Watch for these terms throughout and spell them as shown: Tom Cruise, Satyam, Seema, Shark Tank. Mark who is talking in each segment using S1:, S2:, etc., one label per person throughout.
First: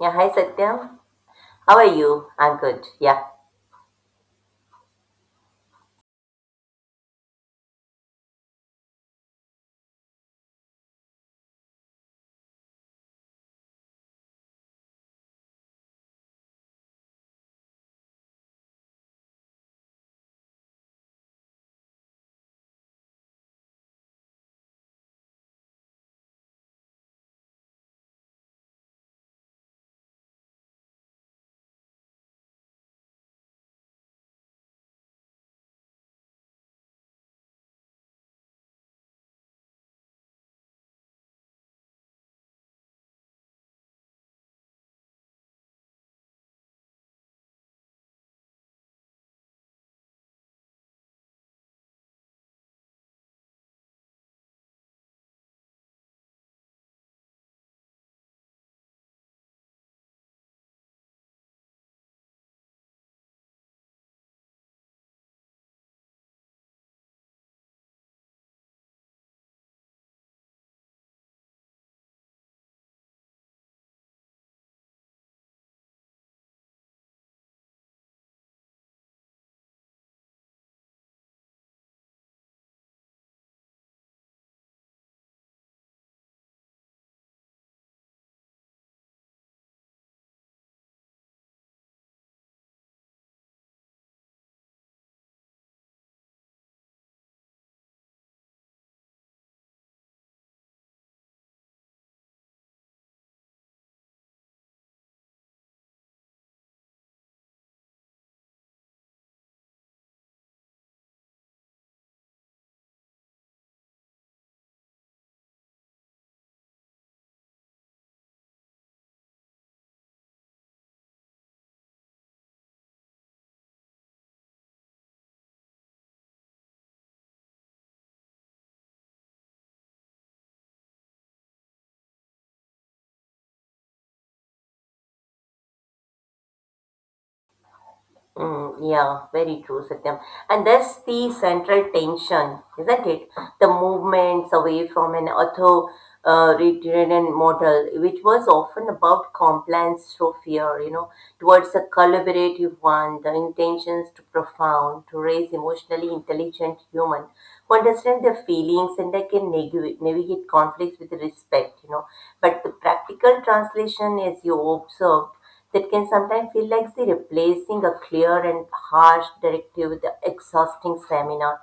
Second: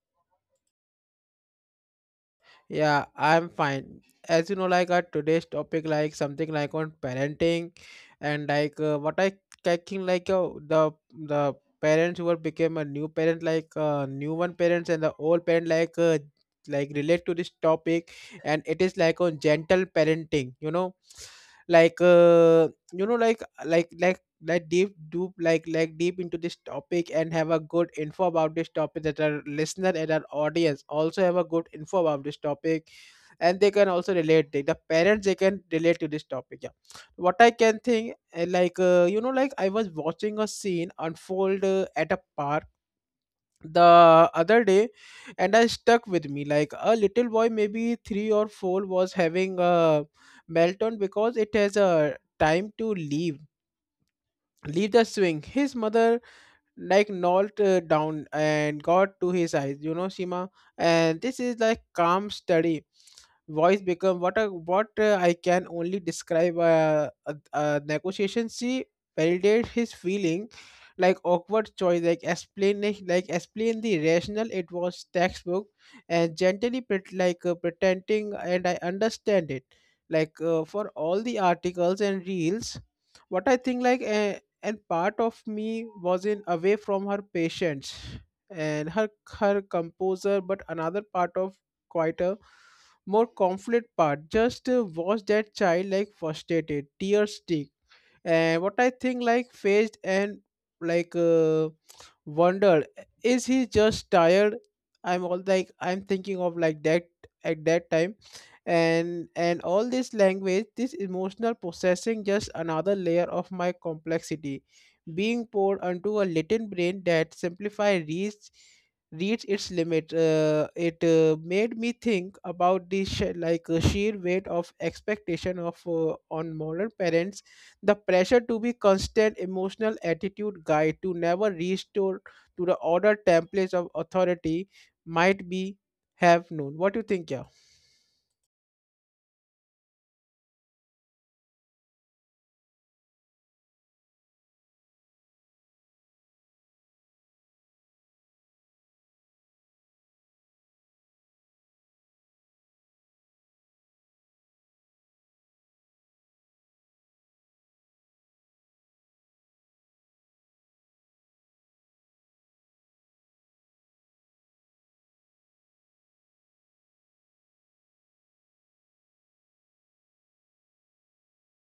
S1: Yeah, hi Satya. How are you? I'm good.
S2: Yeah
S1: Yeah.
S2: I am fine as you know like our today's topic like something like on parenting and like what I caking like the the parents who were became a new parent new one parents and the old parent like relate to this topic. And it is like on gentle parenting, like uh, you know like Let deep do like deep into this topic and have a good info about this topic, that our listener and our audience also have a good info about this topic, and they can also relate, the parents, they can relate to this topic, yeah. What I can think, I was watching a scene unfold at a park the other day, and I stuck with me, like a little boy maybe 3 or 4 was having a meltdown because it has a time to leave the swing. His mother like knelt down and got to his eyes, you know, Shima, and this is like calm steady voice become what a what I can only describe a negotiation. She validated his feeling like awkward choice, like explain, like explain the rationale. It was textbook and gently pretending, and I understand it for all the articles and reels. What I think, and part of me was in away from her patience and her, her composer. But another part of quieter, more conflict part, just watch that child like frustrated tears stick. And what I think like faced and, like uh, wondered, is he just tired? I'm all like I'm thinking of like that at that time, and all this language, this emotional processing, just another layer of my complexity being poured onto a latent brain that simplify reads its limit. It made me think about the sheer weight of expectation of on modern parents, the pressure to be constant emotional attitude guide, to never restore to the order templates of authority might be have known. What do you think, yeah?
S1: Mm, yeah, very true, Satyam. And that's the central tension, isn't it? The movements away from an authoritarian model, which was often about compliance through fear, you know, towards a collaborative one, the intentions to profound, to raise emotionally intelligent human who understand their feelings and that can navigate conflicts with respect, you know. But the practical translation, as you observed, that can sometimes feel like see, replacing a clear and harsh directive with an exhausting seminar.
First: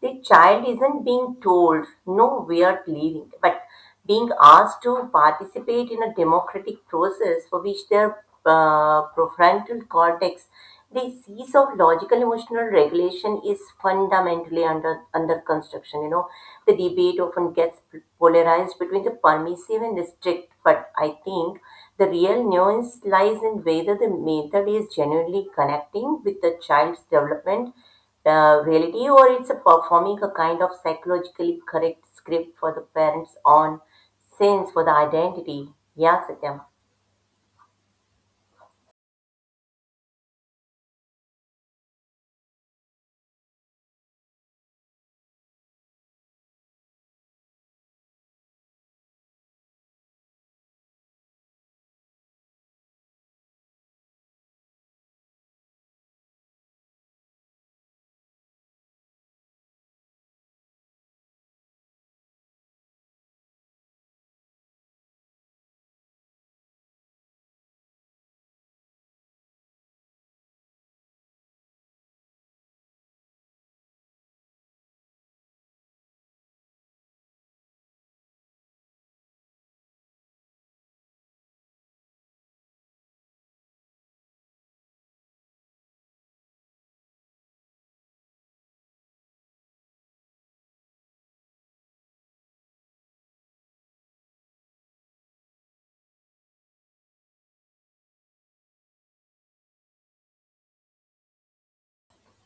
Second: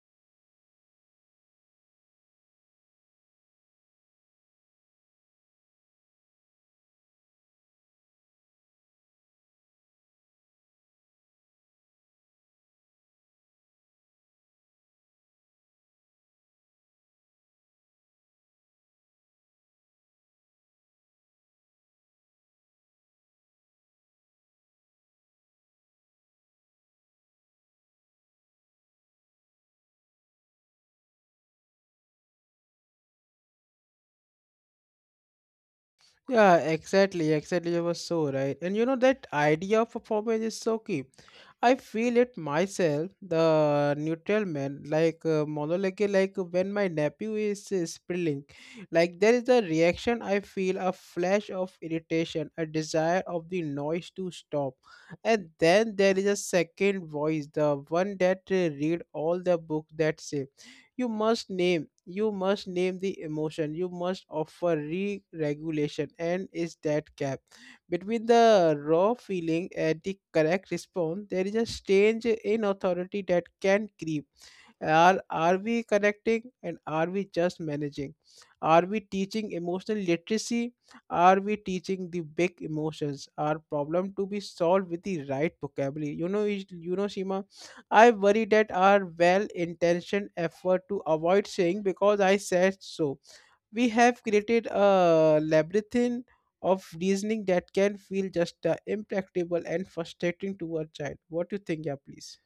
S1: The child isn't being told no weird leaving, but being asked to participate in a democratic process for which their prefrontal cortex, the seas of logical emotional regulation, is fundamentally under construction. You know, the debate often gets polarized between the permissive and the strict, but I think the real nuance lies in whether the method is genuinely connecting with the child's development reality or it's a performing a kind of psychologically correct script for the parents on sense for the identity. Yeah,
S2: Yeah,
S1: Satyam.
S2: exactly, exactly. You were so right. And you know, that idea of performance is so key. I feel it myself, the neutral man, monologue, when my nephew is spilling, like there is a reaction. I feel a flash of irritation, a desire of the noise to stop, and then there is a second voice, the one that read all the book that say, you must name the emotion, you must offer re-regulation, and is that cap? Between the raw feeling and the correct response, there is a strange inauthority that can creep. Are we connecting, and are we just managing? Are we teaching emotional literacy? Are we teaching the big emotions? Are problem to be solved with the right vocabulary? You know, you know, Seema, I worry that our well-intentioned effort to avoid saying because I said so, we have created a labyrinth of reasoning that can feel just impractical and frustrating to a child. What do you think, yeah, please?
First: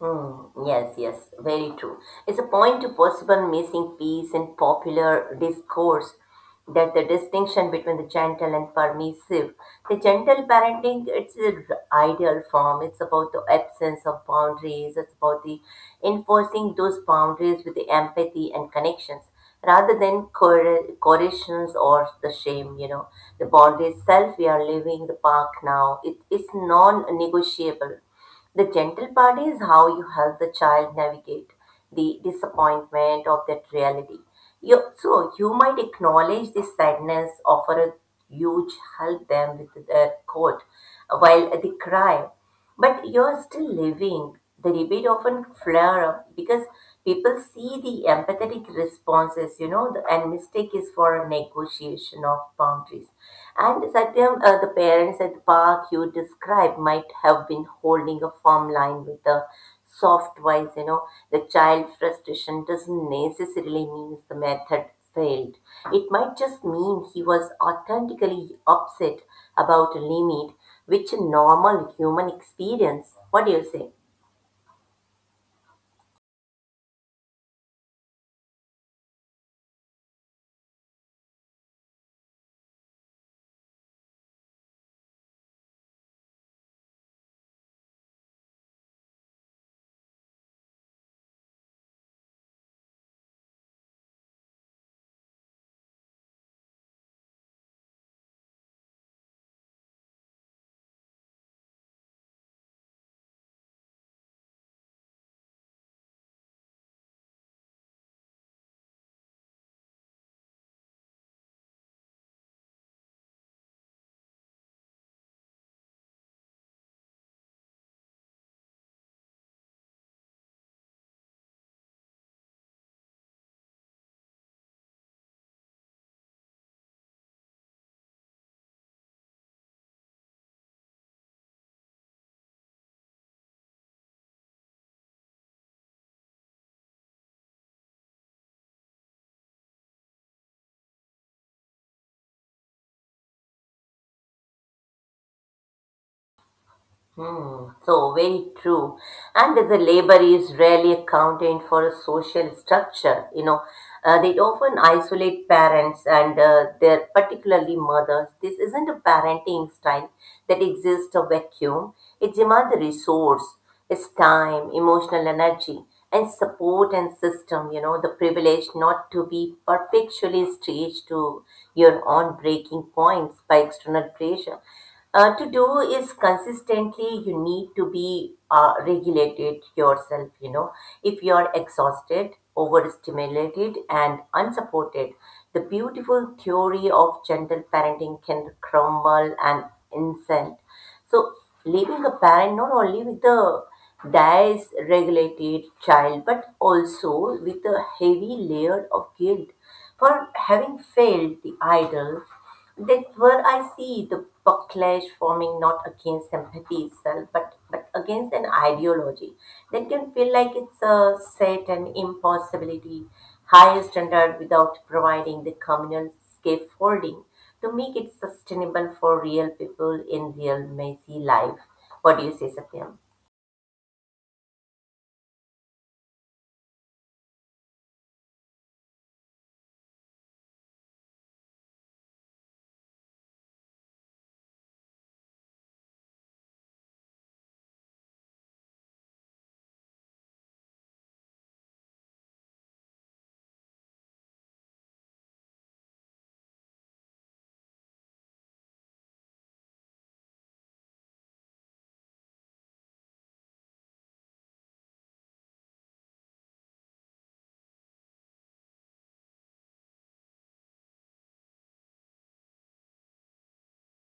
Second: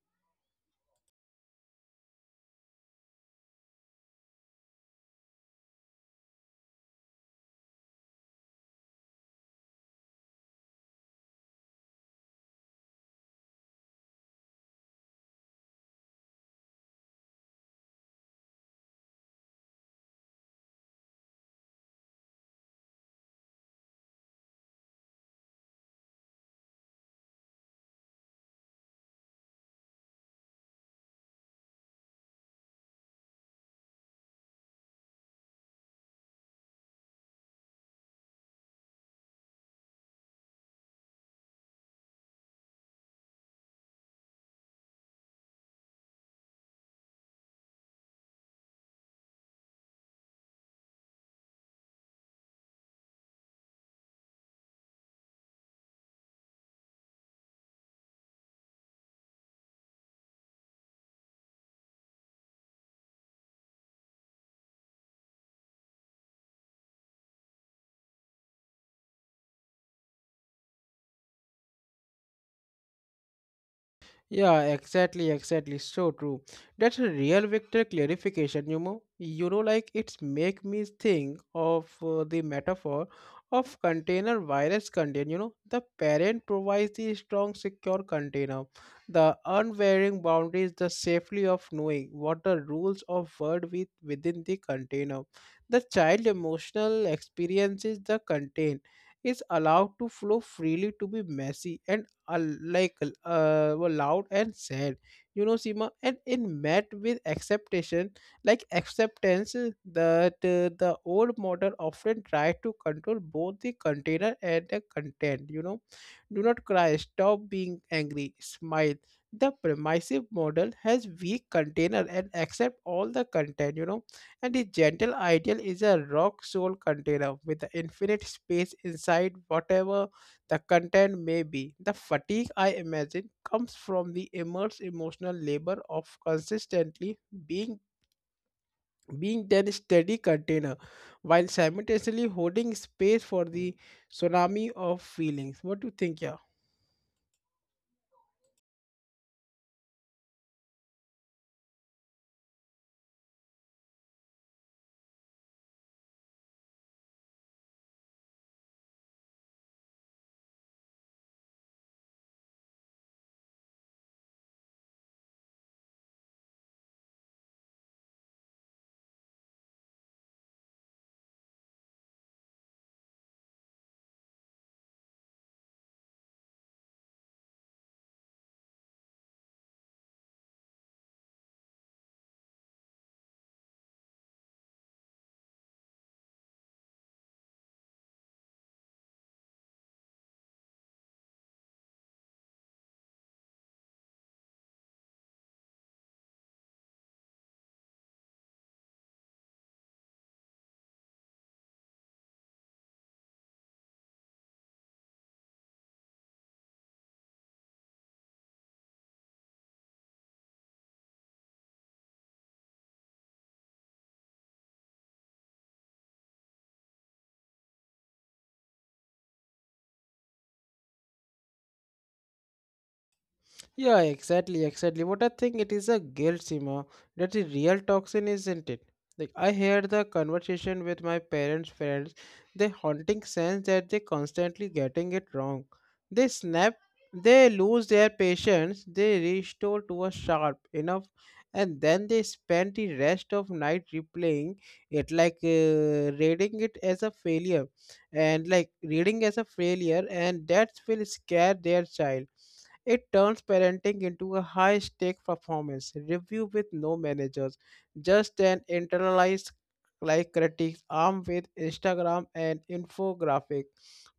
S1: Hmm, yes, yes, very true. It's a point to postpone missing piece in popular discourse that the distinction between the gentle and permissive. The gentle parenting, it's the ideal form. It's about the absence of boundaries. It's about the enforcing those boundaries with the empathy and connections rather than coercions or the shame, you know. The boundary itself, we are leaving the park now. It is non-negotiable. The gentle part is how you help the child navigate the disappointment of that reality. So you might acknowledge the sadness, offer a huge help them with their coat while they cry, but you're still living. The debate often flare up because people see the empathetic responses, you know, and mistake is for a negotiation of boundaries. And Satyam, the parents at the park you described might have been holding a firm line with a soft voice, you know, the child frustration doesn't necessarily mean the method failed. It might just mean he was authentically upset about a limit, which a normal human experience. What do you say?
S2: Yeah, exactly, exactly. So true. That's a real vector clarification, you know. You know, like it's make me think of the metaphor of container virus contain. You know, the parent provides the strong, secure container, the unwavering boundaries, the safely of knowing what the rules of world with within the container. The child emotional experiences the contain is allowed to flow freely, to be messy and uh, like were loud and sad, you know, Sima. And it met with acceptation, like acceptance, that the old model often tried to control both the container and the content, you know. Do not cry, stop being angry, smile. The permissive model has weak container and accept all the content, you know. And the gentle ideal is a rock soul container with the infinite space inside, whatever the content may be. The fatigue I imagine comes from the immense emotional labor of consistently being being that steady container while simultaneously holding space for the tsunami of feelings. What do you think, yeah?
S1: Hmm, so very true. And the labor is rarely accounted for a social structure. You know, they often isolate parents and their particularly mothers. This isn't a parenting style that exists a vacuum. It demands a resource, its time, emotional energy, and support and system. You know, the privilege not to be perpetually stretched to your own breaking points by external pressure to do is consistently you need to be regulated yourself, you know. If you are exhausted, overstimulated and unsupported, the beautiful theory of gentle parenting can crumble and insult, so leaving a parent not only with a dysregulated child but also with a heavy layer of guilt for having failed the idol, that's where I see the backlash forming not against empathy itself, but against an ideology that can feel like it's a set and impossibility, higher standard without providing the communal scaffolding to make it sustainable for real people in real messy life. What do you say, Satyam?
S2: Yeah, exactly, exactly. What I think, it is a guilt, Sima. That's a real toxin, isn't it? Like I heard the conversation with my parents' friends, the haunting sense that they constantly getting it wrong. They snap, they lose their patience, they restore to a sharp enough, and then they spend the rest of night replaying it, reading it as a failure, and like reading as a failure, and that will scare their child. It turns parenting into a high stake performance review with no managers, just an internalized like critique armed with Instagram and infographic.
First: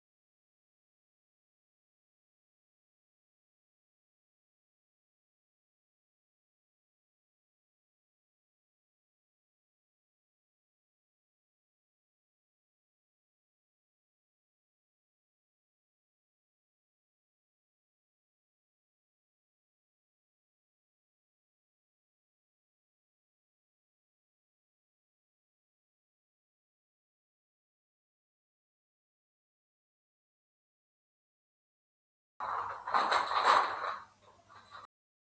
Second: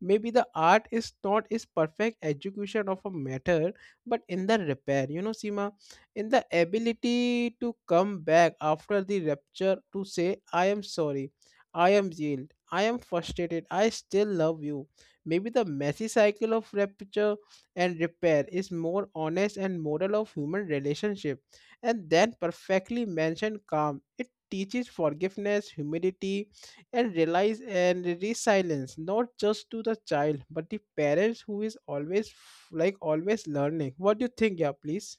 S2: Maybe the art is not is perfect execution of a matter, but in the repair, you know, Sima, in the ability to come back after the rupture to say, I am sorry, I am healed, I am frustrated, I still love you. Maybe the messy cycle of rupture and repair is more honest and moral of human relationship, and then perfectly mentioned calm. It teaches forgiveness, humility, and realize and resilience, not just to the child but the parents who is always always learning. What do you think, yeah, please?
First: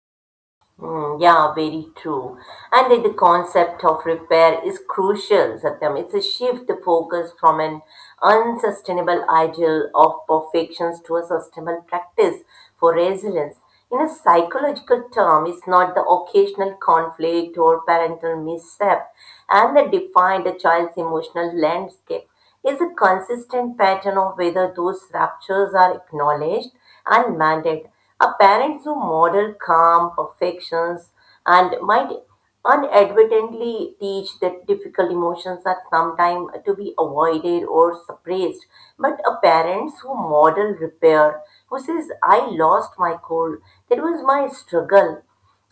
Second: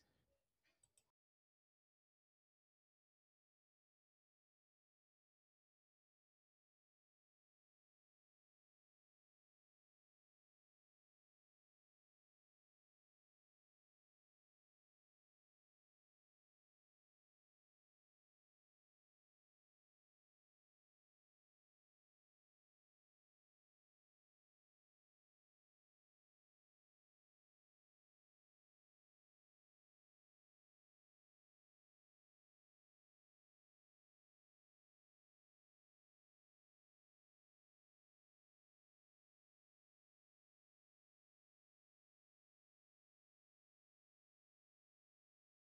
S1: Mm, yeah, very true. And the concept of repair is crucial, Satyam. It's a shift the focus from an unsustainable ideal of perfections to a sustainable practice for resilience. In a psychological term, it's not the occasional conflict or parental misstep and that define a child's emotional landscape. It's a consistent pattern of whether those ruptures are acknowledged and mandate are parents who model calm perfections and might unadvertently teach that difficult emotions are sometimes to be avoided or suppressed. But a parents who model repair, who says, I lost my cool, that was my struggle.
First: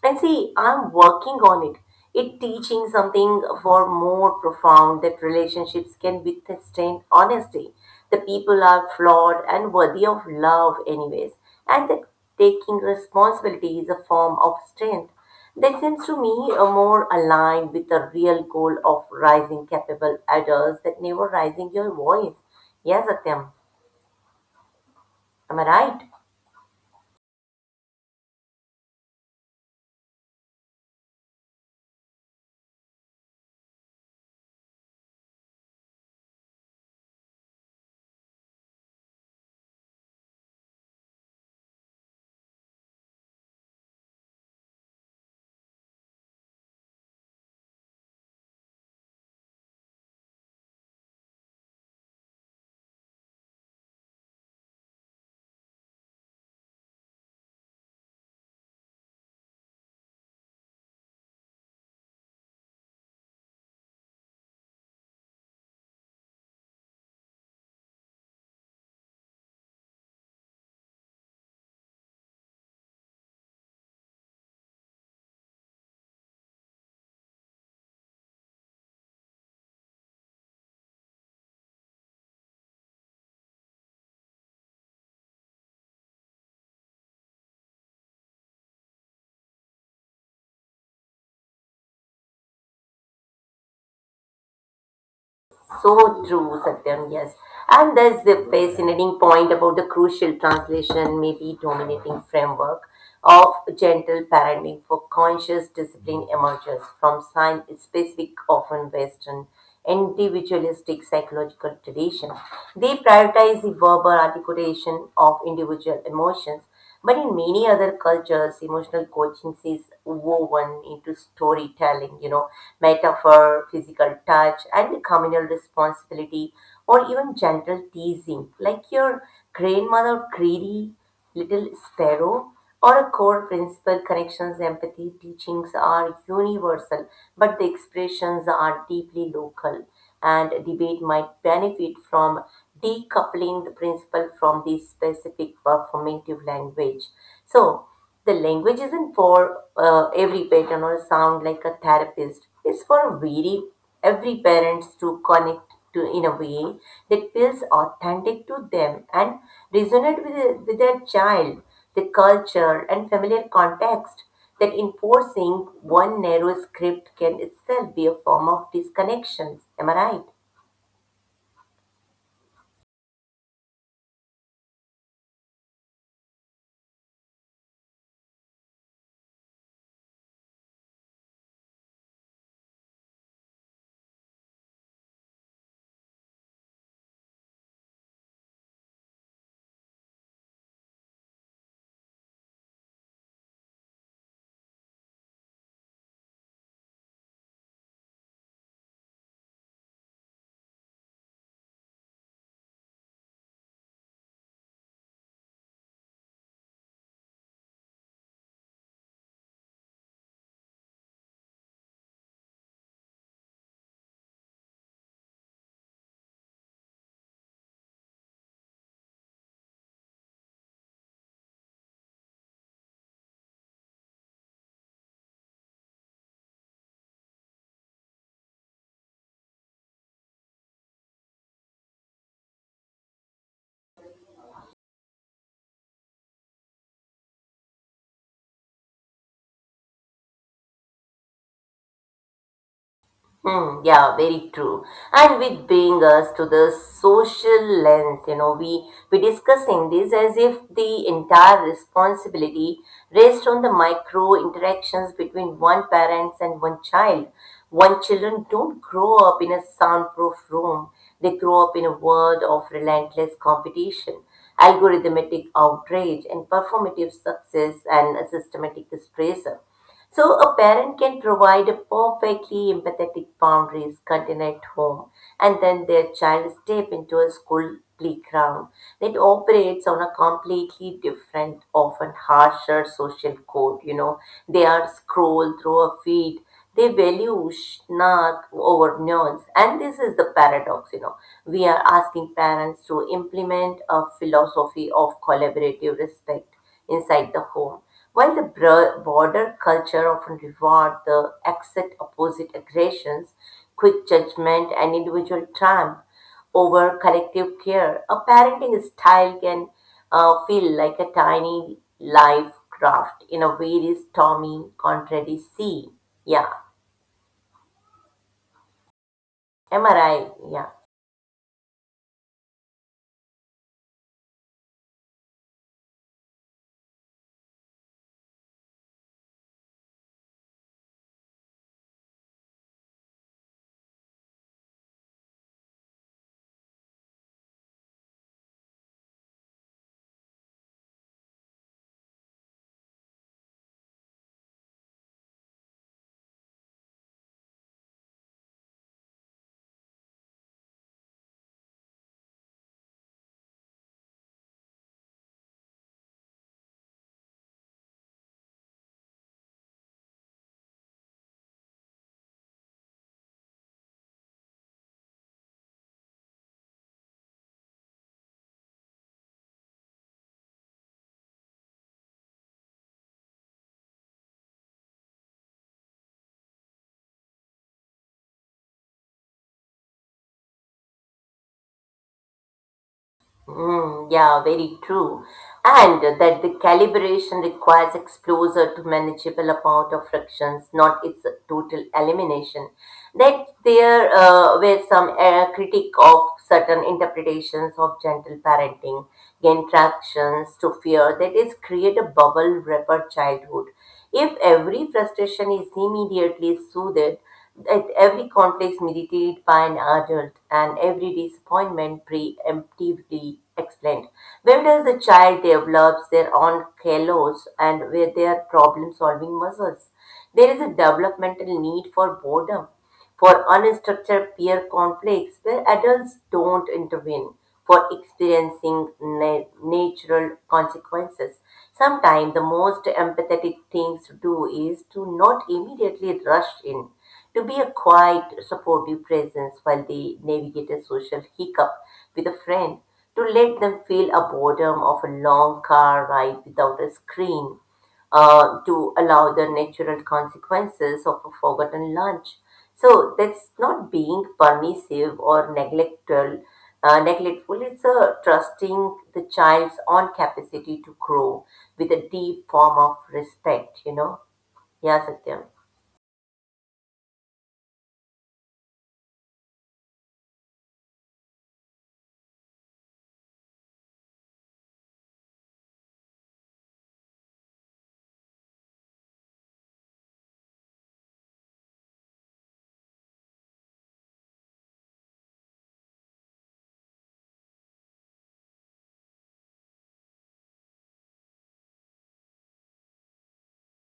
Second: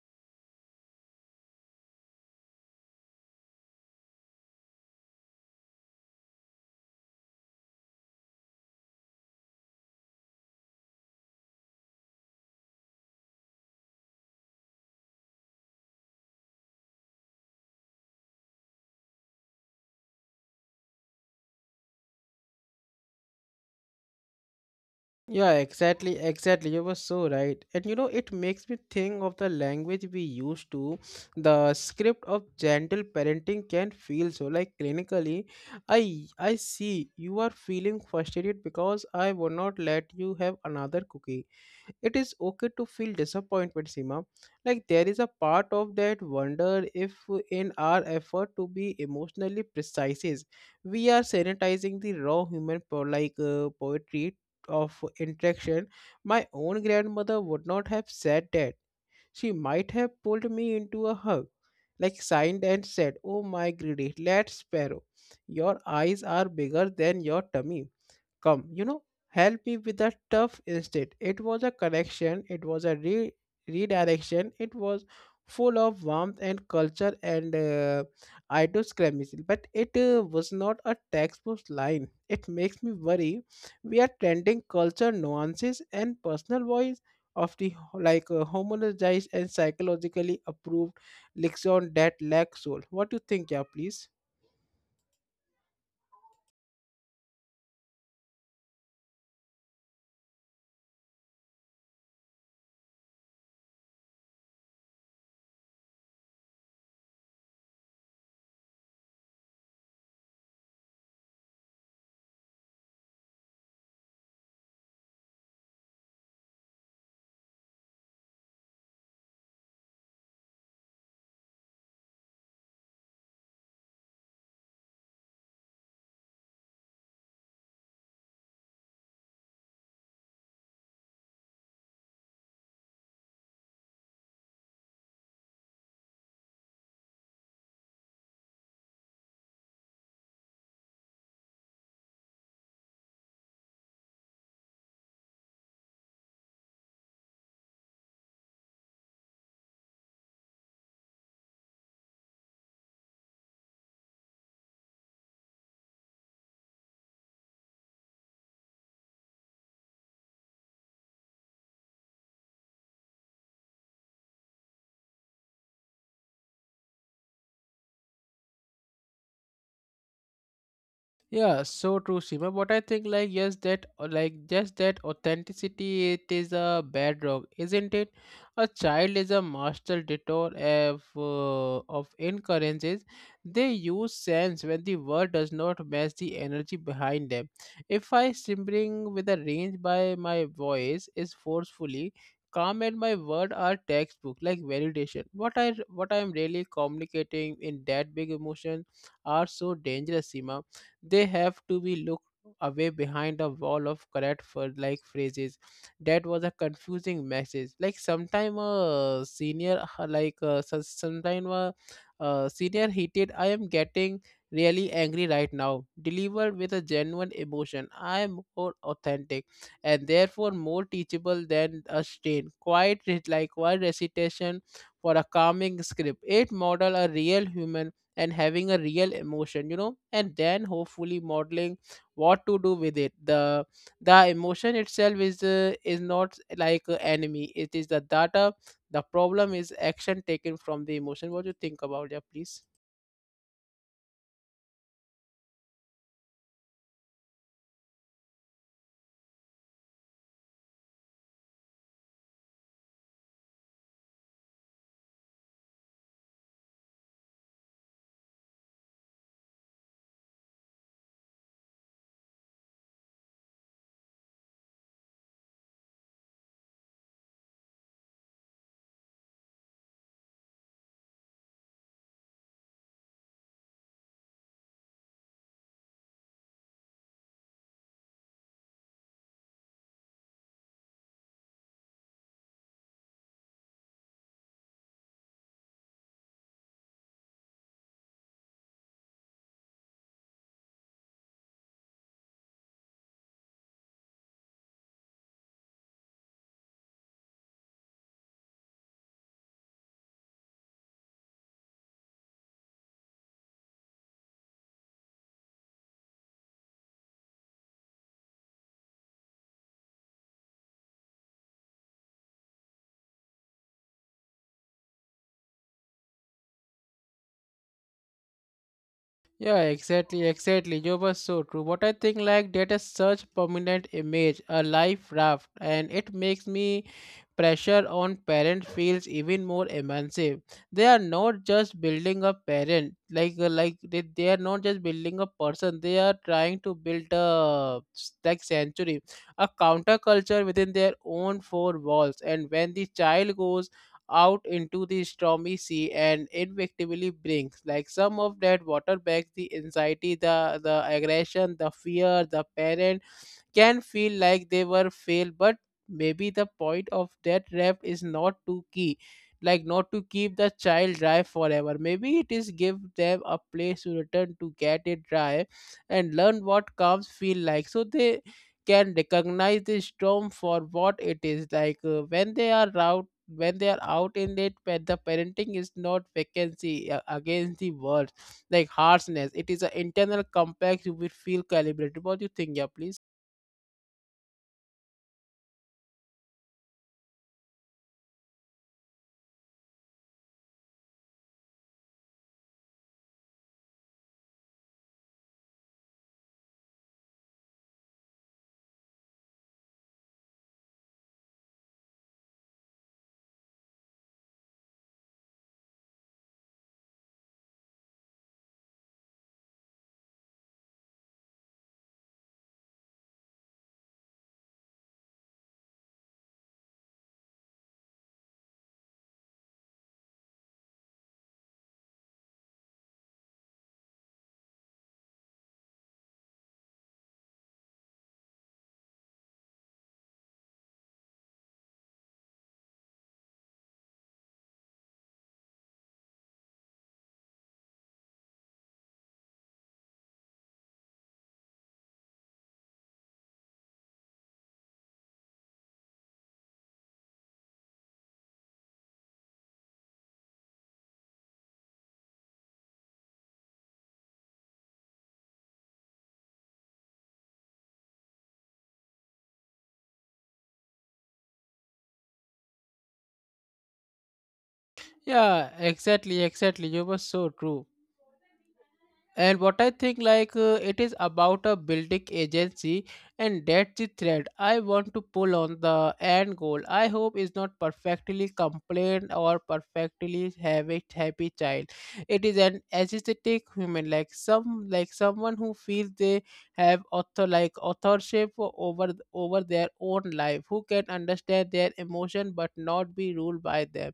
S1: And see, I'm working on it. It teaching something for more profound that relationships can withstand honesty. The people are flawed and worthy of love anyways. And that taking responsibility is a form of strength. That seems to me a more aligned with the real goal of rising capable adults that never rising your voice. Yes, Satyam,
S2: Yeah,
S1: am I right?
S2: exactly, exactly. You were so right. And you know, it makes me think of the language we used to. The script of gentle parenting can feel so like clinically. I see you are feeling frustrated because I would not let you have another cookie. It is okay to feel disappointment, Seema. Like there is a part of that wonder if, in our effort to be emotionally precise, we are sanitizing the raw human poetry of interaction. My own grandmother would not have said that. She might have pulled me into a hug, like signed and said, "Oh my greedy, let's sparrow. Your eyes are bigger than your tummy." Come, you know, help me with the stuff instead. It was a connection, it was a redirection, it was full of warmth and culture and idiosyncrasy, but it was not a textbook line. It makes me worry we are trending culture nuances and personal voice of the homogenized and psychologically approved lexicon that lack soul. What do you think, yeah, please?
S1: So true, Satyam, yes. And there's the fascinating point about the crucial translation, maybe dominating framework of gentle parenting for conscious discipline emerges from sign specific, often Western, individualistic psychological tradition. They prioritize the verbal articulation of individual emotions but in many other cultures, emotional coaching is woven into storytelling, you know, metaphor, physical touch, and communal responsibility, or even gentle teasing, like your grandmother greedy little sparrow or a core principle connections empathy teachings are universal but the expressions are deeply local and debate might benefit from decoupling the principle from the specific performative language. So the language isn't for every pattern or sound like a therapist, it's for a very every parents to connect to in a way that feels authentic to them and resonate with, with their child, the culture and familiar context that enforcing one narrow script can itself be a form of disconnection. Am I right?
S2: Yeah, so true, Seema. But I think like yes, that like just that authenticity, it is a bedrock, isn't it? A child is a master dictator of incoherences. They use sense when the word does not match the energy behind them. If I simmering with a range by my voice is forcefully calm and my word are textbook like validation. What I am really communicating in that big emotion are so dangerous, Seema, they have to be looked away behind a wall of correct for like phrases. That was a confusing message. Like sometime a senior, sometime a senior heated, I am getting really angry right now, delivered with a genuine emotion, I am more authentic and therefore more teachable than a strain quite one recitation for a calming script. It model a real human and having a real emotion, you know, and then hopefully modeling what to do with it. The emotion itself is not like an enemy, it is the data. The problem is action taken from the emotion. What do you think about that, please?
S1: Hmm, yeah, very true. And which bring us to the social lens. You know, we discussing this as if the entire responsibility rests on the micro interactions between one parents and one child. One children don't grow up in a soundproof room. They grow up in a world of relentless competition, algorithmic outrage, and performative success and a systematic stress. So, a parent can provide a perfectly empathetic boundaries container at home, and then their child step into a school playground that operates on a completely different, often harsher social code. You know, they are scroll through a feed. They value snark over nuance, and this is the paradox. You know, we are asking parents to implement a philosophy of collaborative respect inside the home. While the broader culture often reward the exact opposite aggressions, quick judgment, and individual triumph over collective care, a parenting style can feel like a tiny life craft in a very stormy, contrary sea. Yeah,
S2: Yeah,
S1: am I
S2: exactly,
S1: right? Yeah.
S2: exactly. You were so true. What I think like that is such permanent image, a life raft, and it makes me pressure on parents feels even more immersive. They are not just building a parent, they are not just building a person. They are trying to build a century, a counterculture within their own four walls. And when the child goes out into the stormy sea and inevitably brings like some of that water back, the anxiety, the aggression, the fear, the parent can feel like they were failed. But maybe the point of that raft is not to key like not to keep the child dry forever. Maybe it is give them a place to return to, get it dry and learn what calms feel like, so they can recognize the storm for what it is, when they are out, when they are out in it. When the parenting is not vacancy against the world like harshness, it is an internal compact you will feel calibrated. What do you think, yeah, please?
S1: Mm, yeah, very true. And that the calibration requires exposure to manageable amount of frictions, not its total elimination. That there were some critique of certain interpretations of gentle parenting gain tractions to fear that is create a bubble wrapper childhood. If every frustration is immediately soothed, at every conflict mediated by an adult, and every disappointment preemptively explained, where does the child develops their own kalos and where their problem solving muscles? There is a developmental need for boredom, for unstructured peer conflicts where adults don't intervene, for experiencing natural consequences. Sometimes the most empathetic things to do is to not immediately rush in, to be a quiet, supportive presence while they navigate a social hiccup with a friend, to let them feel a boredom of a long car ride without a screen, to allow the natural consequences of a forgotten lunch. So that's not being permissive or neglectful. Neglectful. It's a trusting the child's own capacity to grow with a deep form of respect. You know. Yeah, Satyam.
S2: Yeah, exactly, exactly. You were so true. And what I think, it is about a building agency, and that's the thread I want to pull on. The end goal, I hope, is not perfectly complained or perfectly have a happy child. It is an aesthetic human, like someone who feels they have authorship over their own life, who can understand their emotion but not be ruled by them,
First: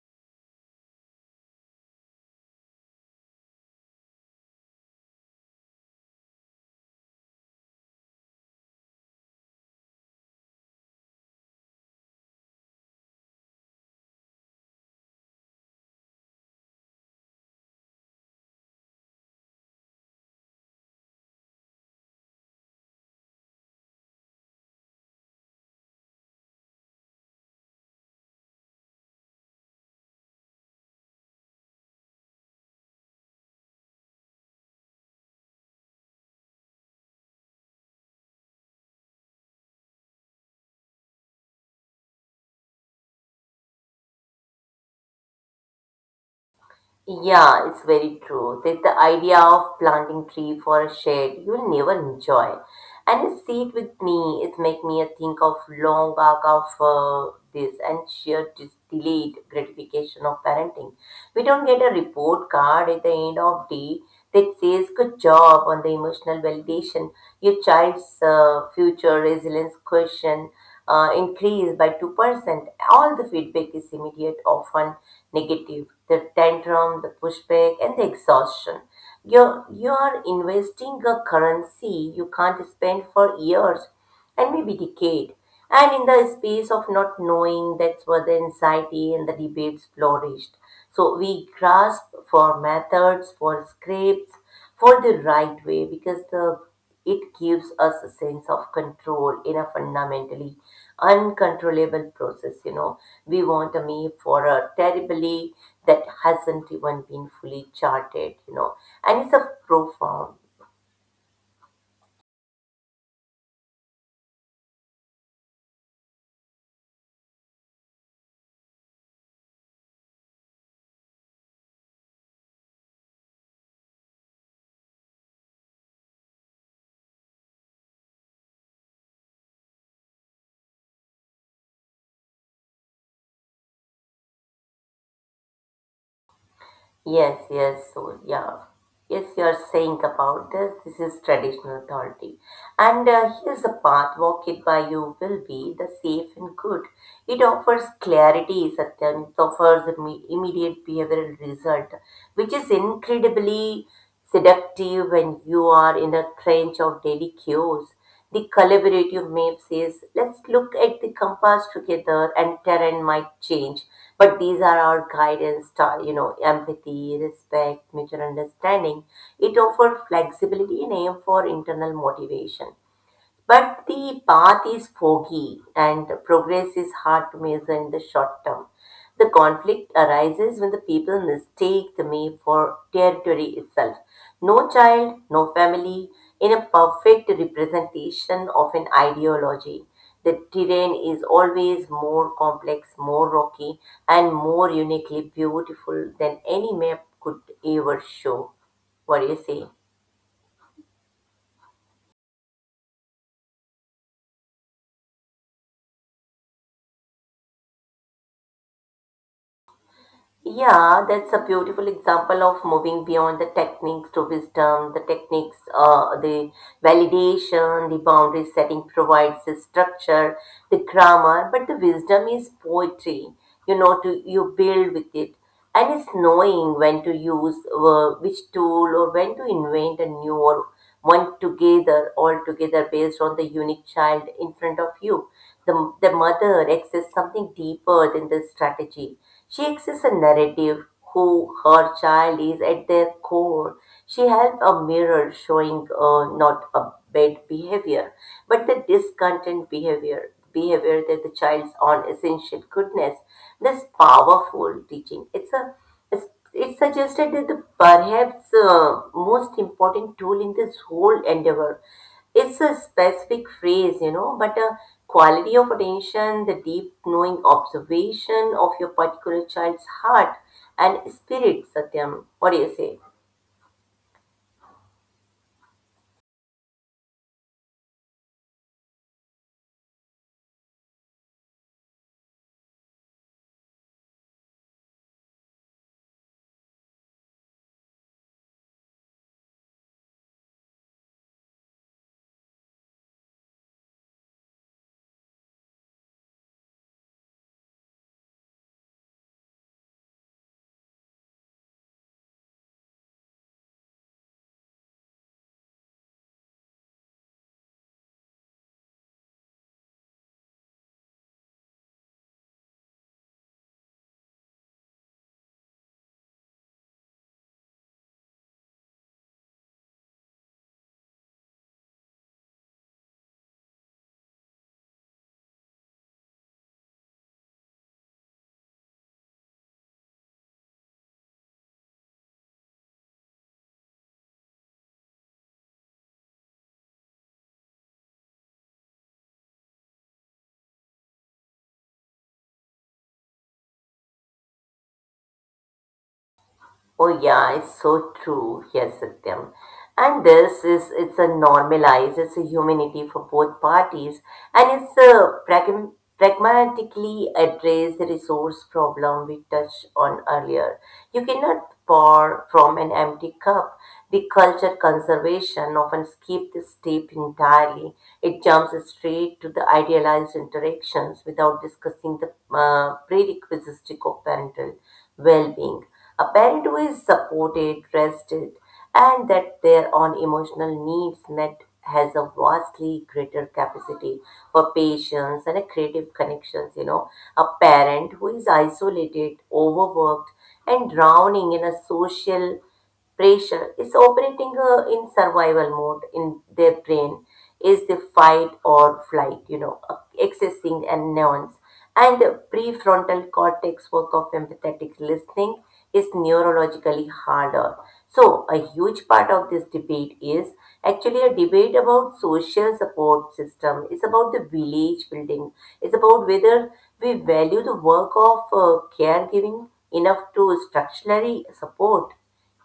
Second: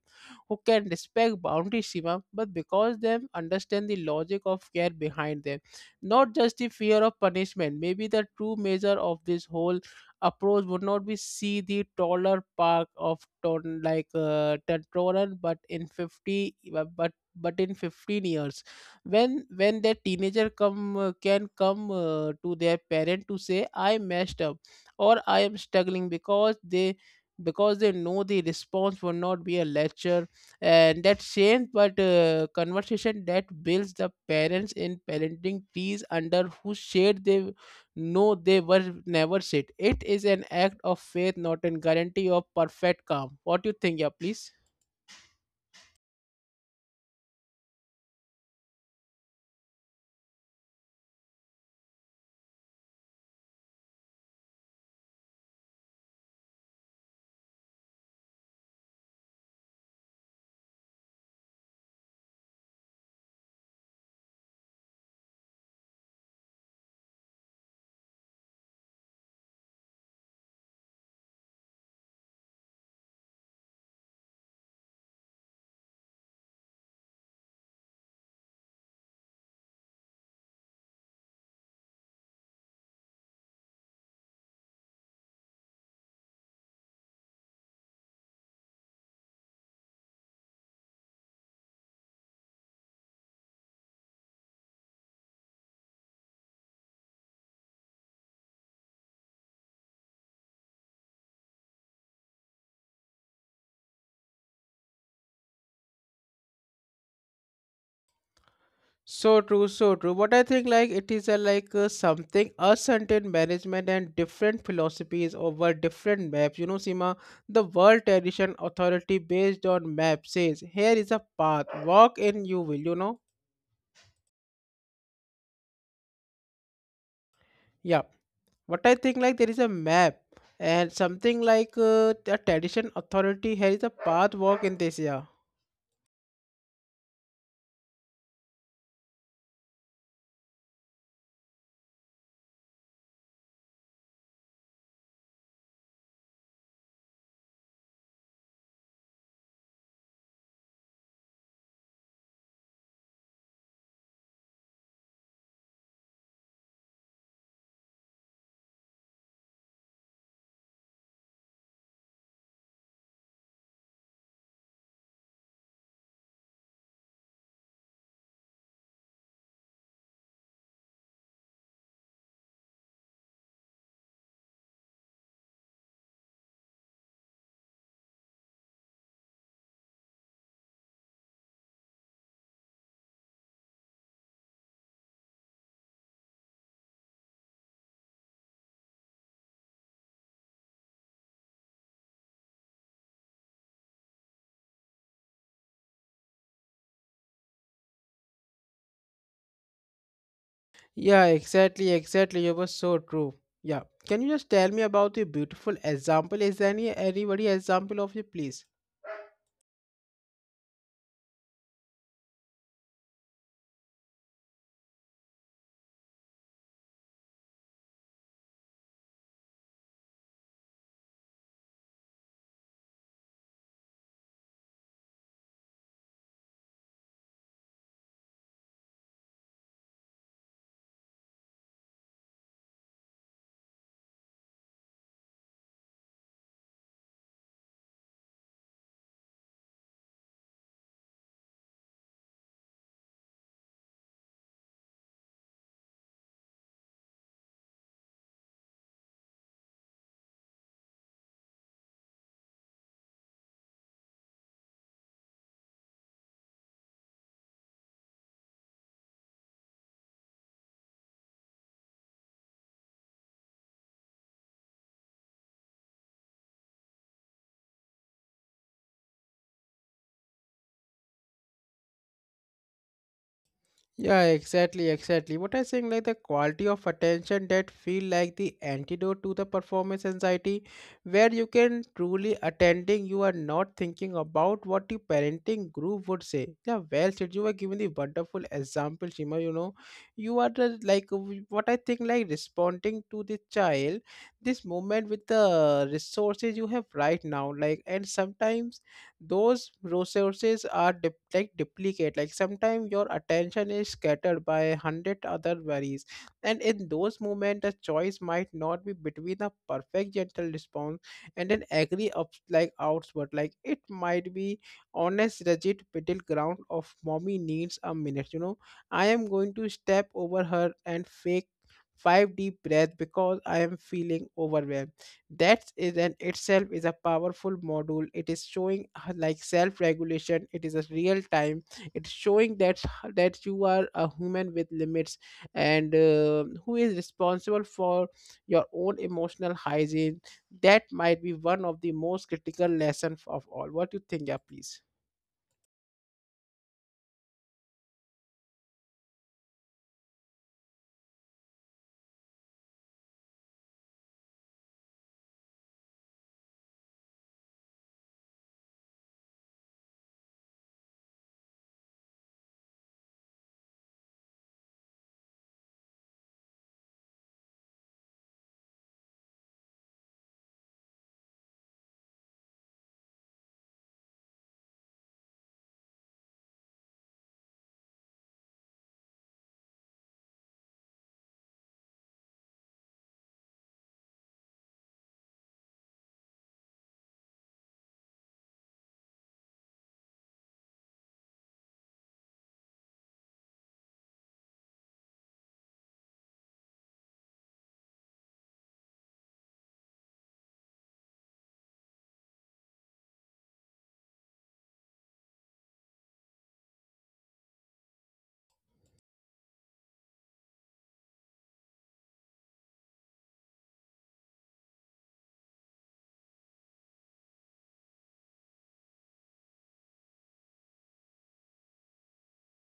S2: who can respect boundary, Shima, but because them understand the logic of care behind them, not just the fear of punishment. Maybe the true measure of this whole approach would not be see the taller park of ton Tentoran, but in fifty, but in 15 years, when their teenager come can come to their parent to say, I messed up, or I am struggling, because they know the response will not be a lecture and that same but conversation that builds the parents in parenting trees under whose shade they know they were never sit. It is an act of faith, not a guarantee of perfect calm. What do you think? Yeah, please.
S1: Yeah, it's very true. That the idea of planting tree for a shade you'll never enjoy. And you see it with me, it make me think of long arc of this and sheer delayed gratification of parenting. We don't get a report card at the end of day that says good job on the emotional validation, your child's future resilience question increase by 2%. All the feedback is immediate, often negative. The tantrum, the pushback, and the exhaustion. You're investing a currency you can't spend for years and maybe decade. And in the space of not knowing, that's where the anxiety and the debates flourished. So we grasp for methods, for scripts, for the right way, because the it gives us a sense of control in a fundamentally uncontrollable process, you know. We want a meal for a terribly that hasn't even been fully charted, you know, and it's
S2: So
S1: a
S2: true, so true. What
S1: profound.
S2: I think, like it is a like something us and management and different philosophies over different maps. You know, Sima, the World Tradition Authority based on map says, here is a path. Walk in, you will. You know, yeah. What I think, like there is a map and something the tradition authority. Here is a path, walk in this year.
S1: Yes, yes, so yeah. Yes, you are saying about this. This is traditional authority. And here's the path walked by you will be the safe and good. It offers clarity, Satyam. It offers immediate behavioral result, which is incredibly seductive when you are in a trench of daily cues. The collaborative map says, let's look at the compass together and terrain might change. But these are our guidance, style, you know, empathy, respect, mutual understanding. It offers flexibility and aim for internal motivation. But the path is foggy and progress is hard to measure in the short term. The conflict arises when the people mistake the map for territory itself. No child, no family, in a perfect representation of an ideology. The terrain is always more complex, more rocky, and more uniquely beautiful than any map could ever show. What do you say?
S2: Yeah, exactly, exactly. You were so true. Yeah. Can you just tell me about the beautiful example? Is there any anybody example of you, please?
S1: Yeah, that's a beautiful example of moving beyond the techniques to wisdom. The techniques, the validation, the boundary setting provides the structure, the grammar, but the wisdom is poetry. You know, to you build with it, and it's knowing when to use which tool or when to invent a new or one together all together based on the unique child in front of you. The the mother access something deeper than the strategy, she exists a narrative who her child is at their core. She held a mirror showing not a bad behavior, but the discontent behavior, behavior that the child's own essential goodness. This powerful teaching. It's, it's suggested that the perhaps most important tool in this whole endeavor it's a specific phrase, you know, but a quality of attention, the deep knowing observation of your particular child's heart and spirit, Satyam. What do you say?
S2: Yeah, exactly, exactly. What I'm saying, like the quality of attention, that feel like the antidote to the performance anxiety, where you can truly attending, you are not thinking about what the parenting group would say. Yeah, well said. You were given the wonderful example, Shima. You know, you are the, what I think, like responding to the child, this moment with the resources you have right now, like. And sometimes those resources are duplicate, like sometimes your attention is scattered by a hundred other worries, and in those moments the choice might not be between a perfect gentle response and an angry up like outward, like it might be honest rigid middle ground of mommy needs a minute. You know, I am going to step over her and fake five deep breath because I am feeling overwhelmed. That is in itself is a powerful module. It is showing like self regulation. It is a real time, it's showing that you are a human with limits and who is responsible for your own emotional hygiene. That might be one of the most critical lessons of all. What do you think? Yeah, please.
S1: Oh yeah, it's so true. Yes, Satyam. And this is it's a normalized, it's a humanity for both parties, and it's a pragmatically address the resource problem we touched on earlier. You cannot pour from an empty cup. The culture conservation often skip this step entirely. It jumps straight to the idealized interactions without discussing the prerequisites of parental well-being, a parent who is supported, rested, and that their own emotional needs met has a vastly greater capacity for patience and a creative connections, you know. A parent who is isolated, overworked, and drowning in a social pressure is operating in survival mode in their brain is the fight or flight, you know, accessing and neurons and the prefrontal cortex work of empathetic listening is neurologically harder. So a huge part of this debate is actually a debate about social support system. It's about the village building. It's about whether we value the work of caregiving enough to structurally support,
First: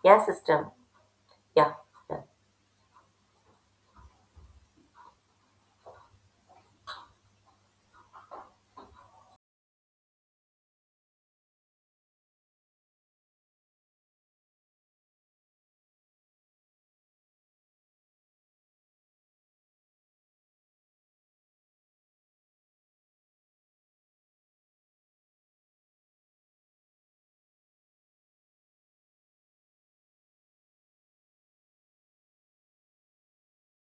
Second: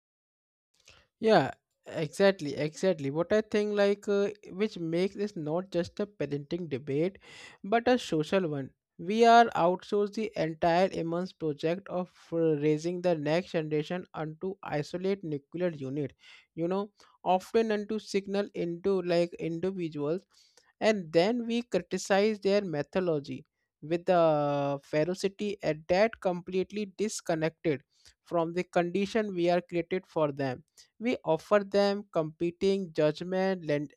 S1: yeah, system.
S2: Yeah,
S1: Yeah, system.
S2: exactly, exactly. What I think, which makes this not just a parenting debate, but a social one. We are outsourced the entire immense project of raising the next generation unto isolate nuclear unit, you know, often unto signal into like individuals, and then we criticize their methodology with the ferocity at that completely disconnected from the condition we are created for them. We offer them competing judgment,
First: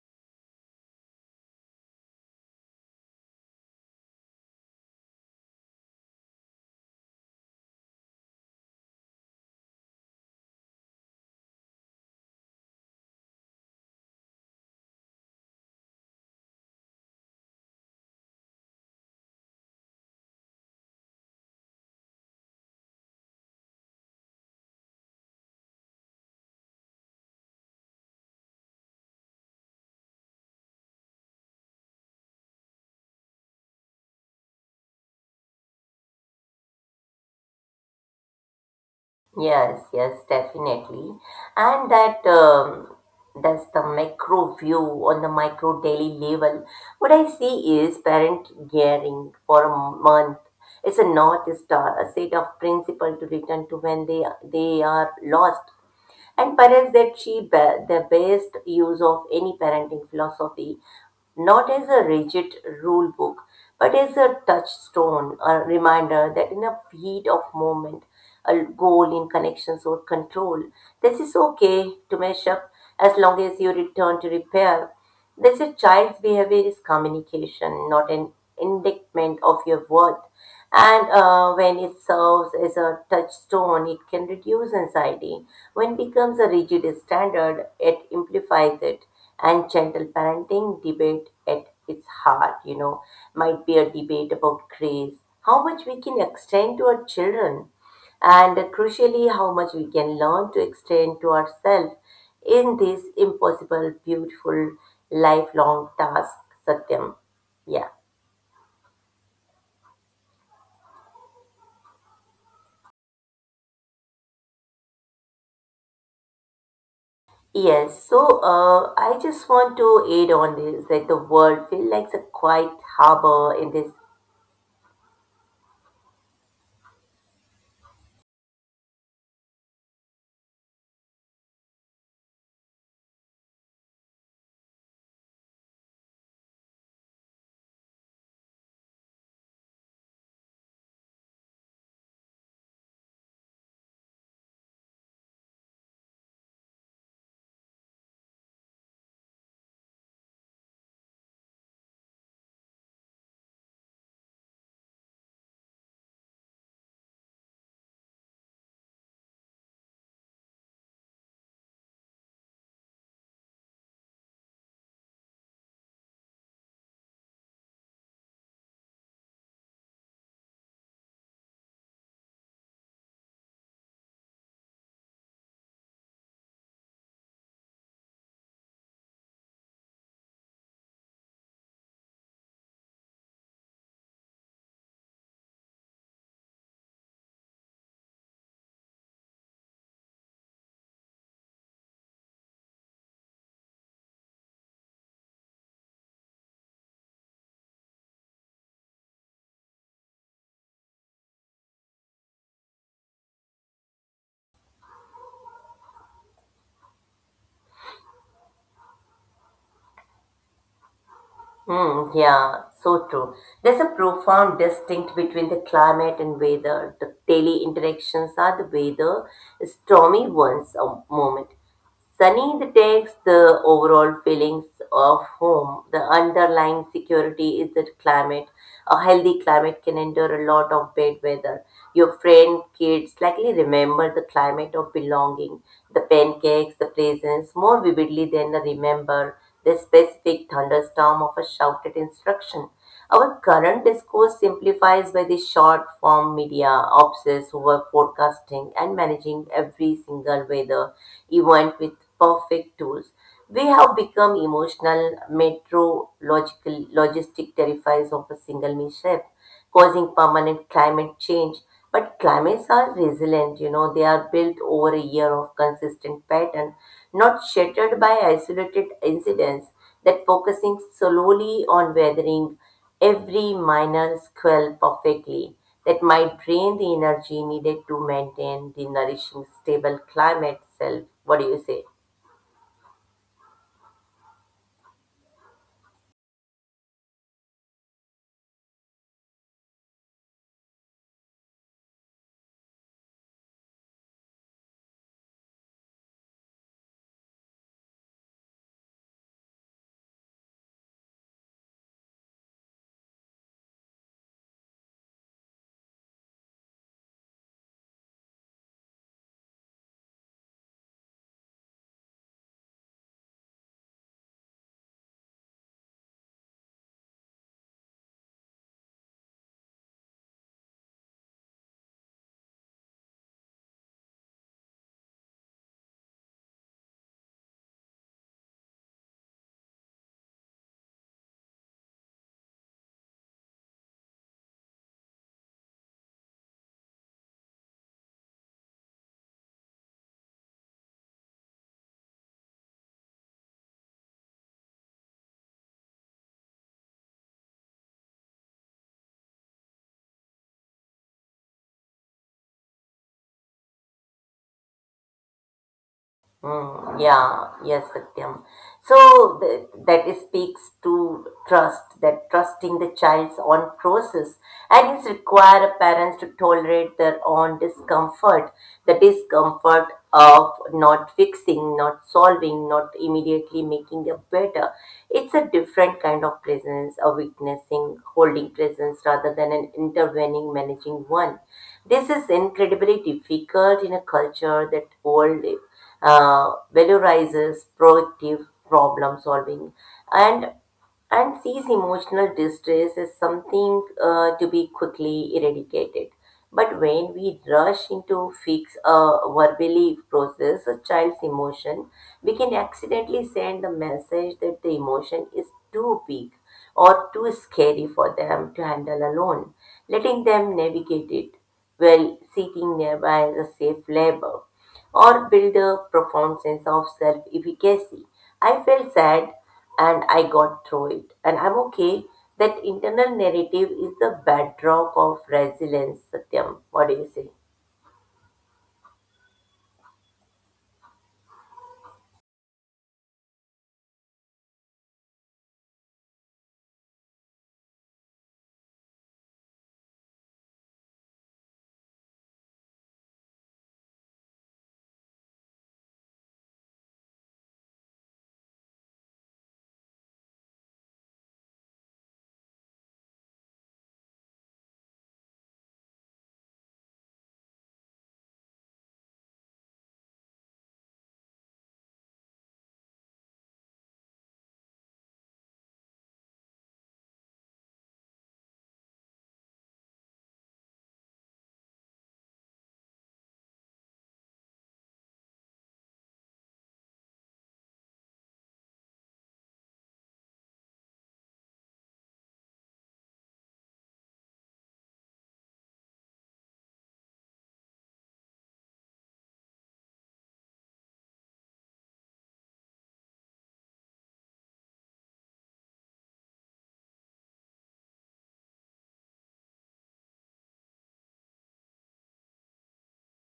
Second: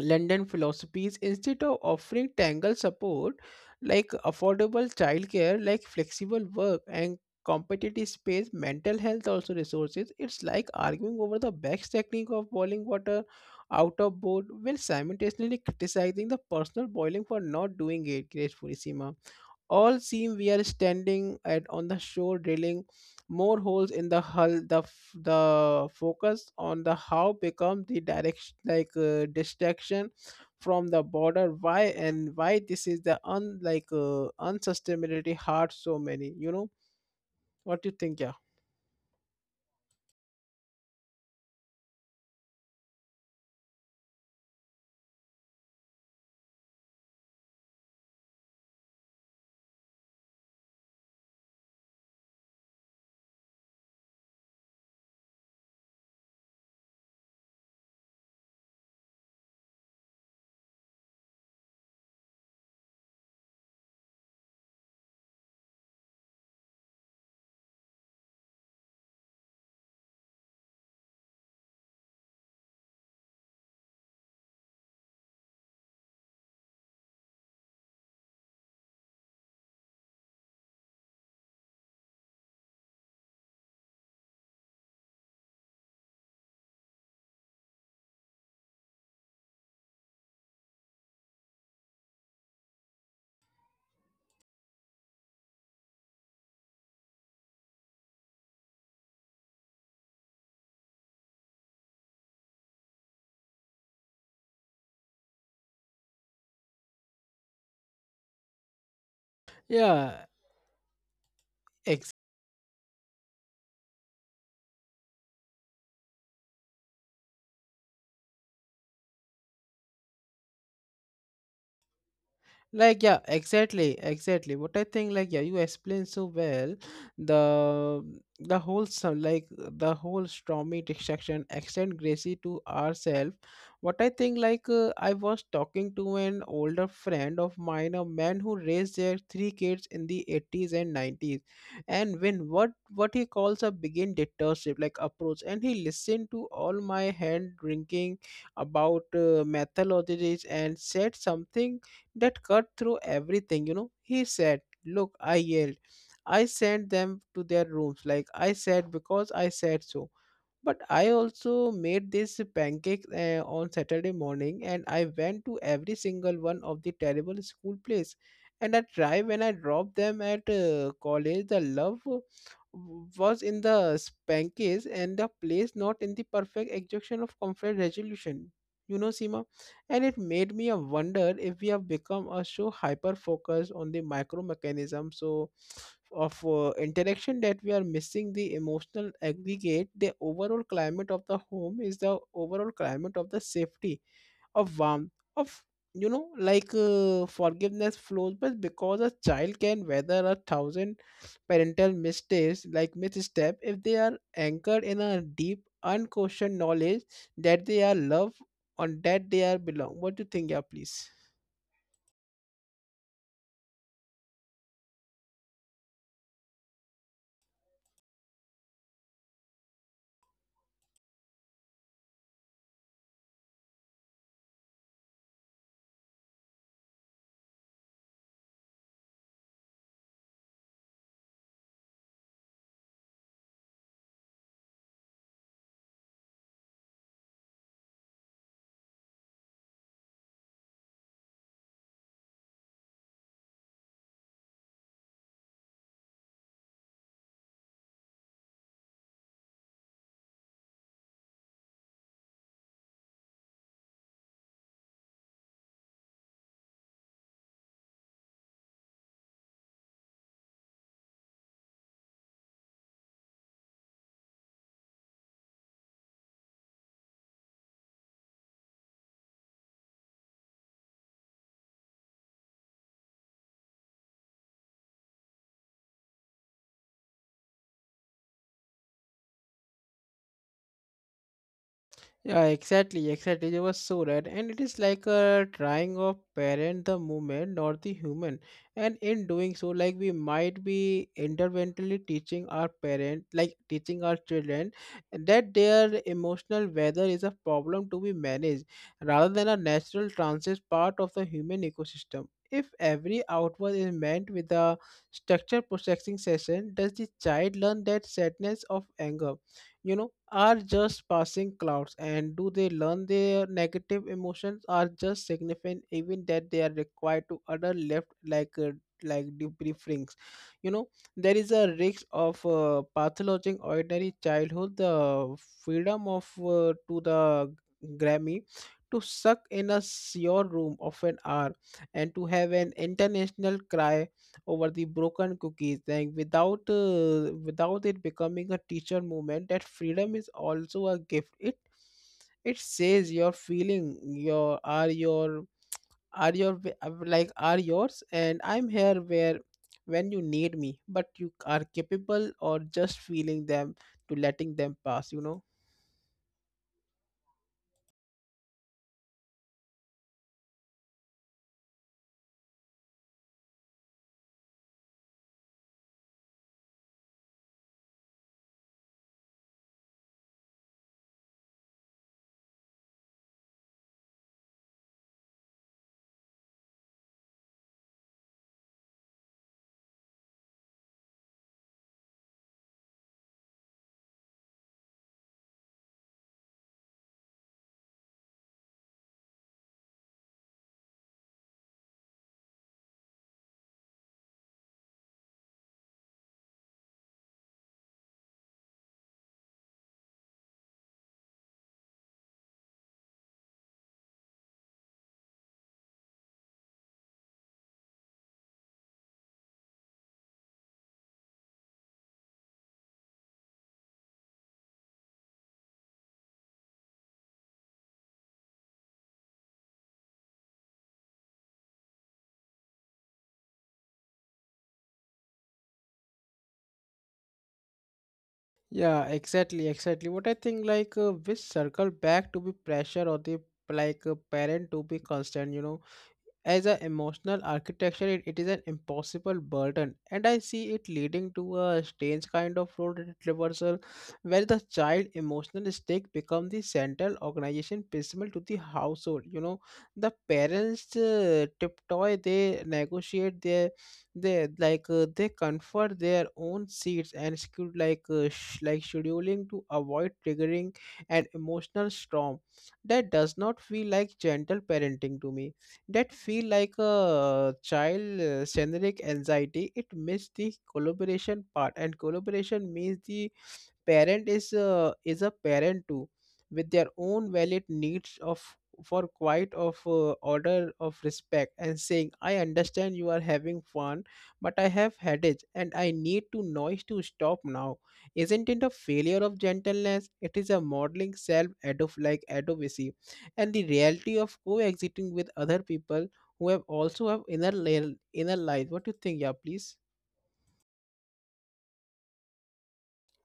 S2: London philosophies instead of offering tangled support, like affordable childcare, like flexible work and competitive space, mental health also resources. It's like arguing over the best technique of boiling water out of board while simultaneously criticizing the personal boiling for not doing it gracefully, Seema. All seem we are standing at on the shore drilling more holes in the hull. The focus on the how become the direction like distraction from the border. Why, and why this is the un like unsustainability hard so many. You know what you think? Yeah.
S1: Yes, yes, definitely. And that's the macro view on the micro daily level. What I see is parent gearing for a month. It's a north star, a set of principle to return to when they are lost. And parents that see the best use of any parenting philosophy not as a rigid rule book, but as a touchstone, a reminder that in a heat of moment, a goal in connections or control, this is okay to mess up as long as you return to repair. This is child's behavior is communication, not an indictment of your worth. And when it serves as a touchstone, it can reduce anxiety, when becomes a rigid standard, it amplifies it. And gentle parenting debate at its heart, you know, might be a debate about grace, how much we can extend to our children, and crucially, how much we can learn to extend to ourselves in this impossible, beautiful, lifelong task, Satyam. Yeah.
S2: Yeah,
S1: Yes, so I just want to add on this that the world feels like a quiet
S2: like, yeah,
S1: harbor in this.
S2: exactly, exactly. What I think, like, yeah, you explained so well. The the whole so, like the whole stormy distraction, extend gracie to ourselves. What I think, I was talking to an older friend of mine, a man who raised their three kids in the 80s and 90s, and when what he calls a begin dictatorship like approach, and he listened to all my hand drinking about methodologies and said something that cut through everything, you know. He said, look, I yelled. I sent them to their rooms, like I said, because I said so. But I also made this pancake on Saturday morning, and I went to every single one of the terrible school plays. And I tried when I dropped them at college, the love was in the pancakes and the place, not in the perfect execution of conflict resolution. You know, Seema? And it made me a wonder if we have become a so hyper focused on the micro mechanism so of interaction that we are missing the emotional aggregate. The overall climate of the home is the overall climate of the safety, of warmth, of, you know, forgiveness flows, but because a child can weather a thousand parental mistakes, like misstep, if they are anchored in a deep, unquestioned knowledge that they are loved, on that they are belong. What do you think? Yeah, please?
S1: Hmm, yeah, so true. There's a profound distinct between the climate and weather. The daily interactions are the weather, stormy ones, a moment. Sunny detects the overall feelings of home. The underlying security is that climate, a healthy climate can endure a lot of bad weather. Your friend, kids likely remember the climate of belonging, the pancakes, the presents more vividly than they remember the specific thunderstorm of a shouted instruction. Our current discourse simplifies by the short form media obsessed over forecasting and managing every single weather event with perfect tools. We have become emotional, meteorological, logistic terrifies of a single mishap, causing permanent climate change. But climates are resilient, you know, they are built over a year of consistent pattern, not shattered by isolated incidents that focusing solely on weathering every minor squirrel perfectly. That might drain the energy needed to maintain the nourishing, stable climate itself. What do you say?
S2: Yeah, exactly, exactly. They were so right, and it is like a trying of parent the movement, not the human. And in doing so, like we might be interventionally teaching our parent, like teaching our children, that their emotional weather is a problem to be managed, rather than a natural transit part of the human ecosystem. If every outward is meant with a structured processing session, does the child learn that sadness of anger? You know, are just passing clouds, and do they learn their negative emotions are just significant even that they are required to other left like debriefings, you know. There is a risk of pathologizing ordinary childhood, the freedom of to the grammy, to suck in a your room of an hour, and to have an international cry over the broken cookies thing without it becoming a teacher movement. That freedom is also a gift. It says, your feeling your are your are your w- uh, are yours, and I'm here where when you need me, but you are capable or just feeling them, to letting them pass, you know.
S1: Mm, yeah, yes, Satyam. So that is speaks to trust, that trusting the child's own process, and it's require parents to tolerate their own discomfort, the discomfort of not fixing, not solving, not immediately making it better. It's a different kind of presence, a witnessing, holding presence rather than an intervening, managing one. This is incredibly difficult in a culture that world valorizes proactive problem solving and and sees emotional distress as something to be quickly eradicated. But when we rush into fix a verbally process a child's emotion, we can accidentally send the message that the emotion is too big or too scary for them to handle alone, letting them navigate it while seeking nearby as a safe labor or build a profound sense of self efficacy. I felt sad and I got through it, and I'm okay. That internal narrative is the bedrock of resilience, Satyam. What do you say?
S2: Yeah, exactly, exactly. What I think, which circle back to be pressure or the, like a parent to be constant, you know, as an emotional architecture. It is an impossible burden, and I see it leading to a strange kind of reversal where the child emotional stake become the central organization principle to the household. You know, the parents tiptoe, they negotiate their, they they comfort their own seats and schedule scheduling to avoid triggering an emotional storm. That does not feel like gentle parenting to me. That feel like a child generic anxiety. It missed the collaboration part, and collaboration means the parent is a parent too, with their own valid needs of for quiet, of order, of respect, and saying, I understand you are having fun, but I have headache, and I need to noise to stop now. Isn't it a failure of gentleness? It is a modeling self adof like advocacy and the reality of coexisting with other people who have also have inner life. What do you think? Yeah, please.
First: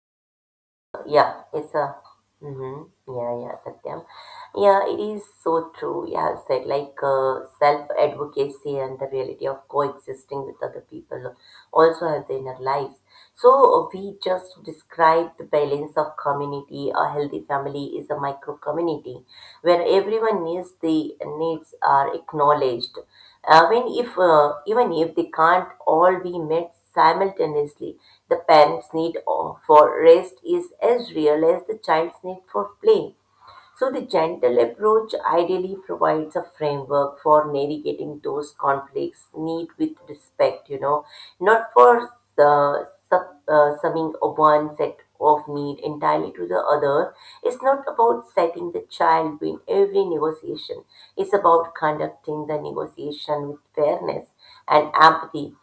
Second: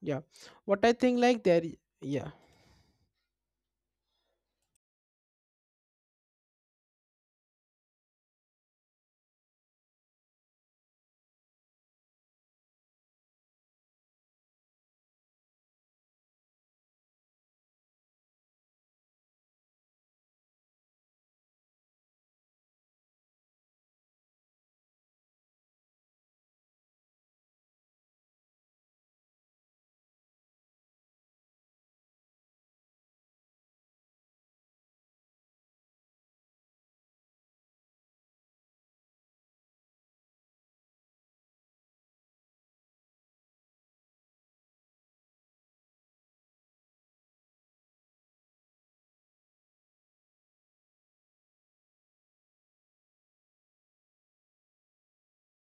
S2: Yeah. What I think, like
S1: Yeah,
S2: there,
S1: it's a
S2: yeah.
S1: mm-hmm, yeah, yeah, Satyam. Yeah, it is so true. You have said like self-advocacy and the reality of coexisting with other people also have their inner lives. So we just described the balance of community. A healthy family is a micro community where everyone needs the needs are acknowledged. When if even if they can't all be met simultaneously, the parents' need for rest is as real as the child's need for play. So, the gentle approach ideally provides a framework for navigating those conflicts, need with respect, you know, not for the sub, summing of one set of need entirely to the other. It's not about setting the child win every negotiation, it's about conducting the negotiation with fairness and empathy,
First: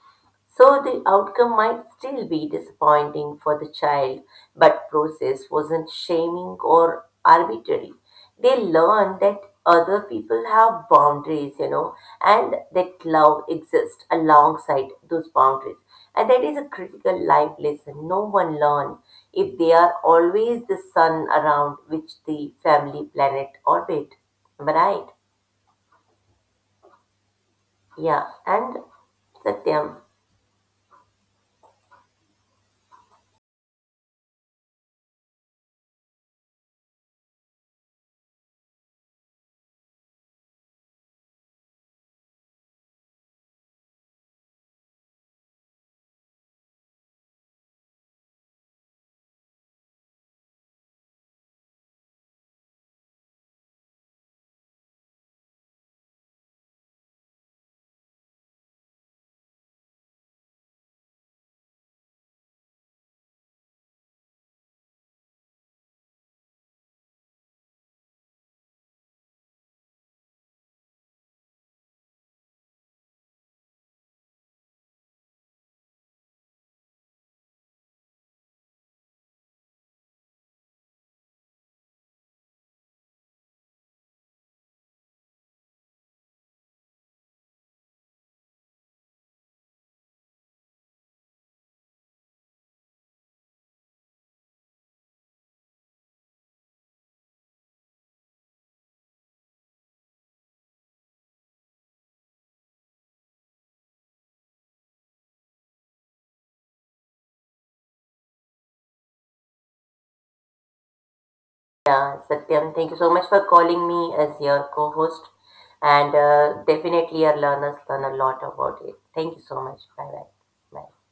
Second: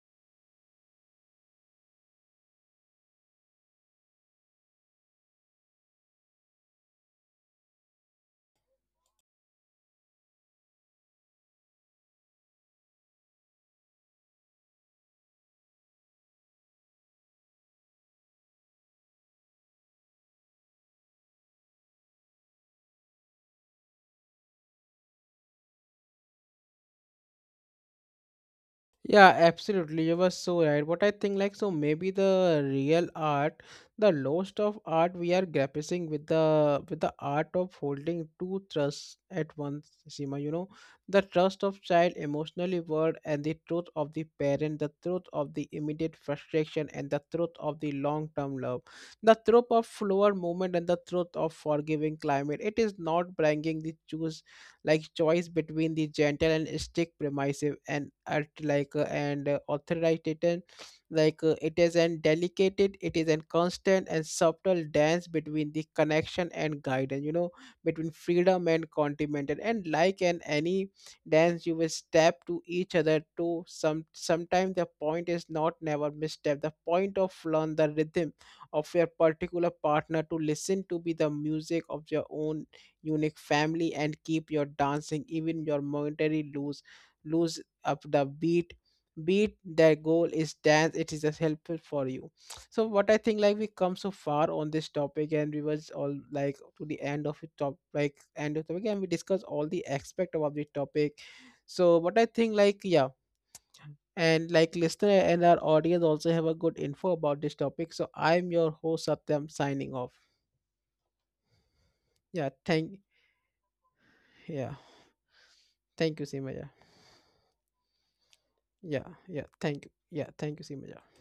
S1: so the outcome might still be disappointing for the child, but process wasn't shaming or arbitrary. They learned that other people have boundaries, you know, and that love exists alongside those boundaries. And that is a critical life lesson no one learns if they are always the sun around which the family planet orbit. Am I right? Yeah. And
S2: Yeah,
S1: Satyam.
S2: absolutely. You were so right. What I think, like, so maybe the real art, the lost of art, we are grappling with the art of holding two trusts at once, Seema. You know, the trust of child emotionally world and the truth of the parent, the truth of the immediate frustration and the truth of the long term love, the truth of flower movement and the truth of forgiving climate. It is not bringing the choose like choice between the gentle and strict, permissive and authoritarian. It is an delicate, it is a constant and subtle dance between the connection and guidance, you know, between freedom and continental. And like in any dance, you will step to each other to some sometimes. The point is not never misstep, the point of learn the rhythm of your particular partner, to listen to be the music of your own unique family, and keep your dancing even your momentary lose up the beat. The goal is dance, it is just helpful for you. So what I think, like we come so far on this topic, and we was all like to the end of it top, like end of topic, and we discuss all the aspect of the topic. So what I think, like, yeah. And like listener and our audience also have a good info about this topic. So I'm your host, Satyam, signing off.
S1: Yeah,
S2: yeah
S1: Satyam,
S2: thank
S1: thank you so much for calling me as
S2: yeah,
S1: your co-host,
S2: thank
S1: and
S2: you, Simaya.
S1: definitely our learners learn a lot about it.
S2: Yeah,
S1: Thank
S2: yeah.
S1: you so
S2: Thank
S1: much.
S2: you.
S1: Bye
S2: Yeah,
S1: bye.
S2: thank you,
S1: Bye.
S2: Simaja.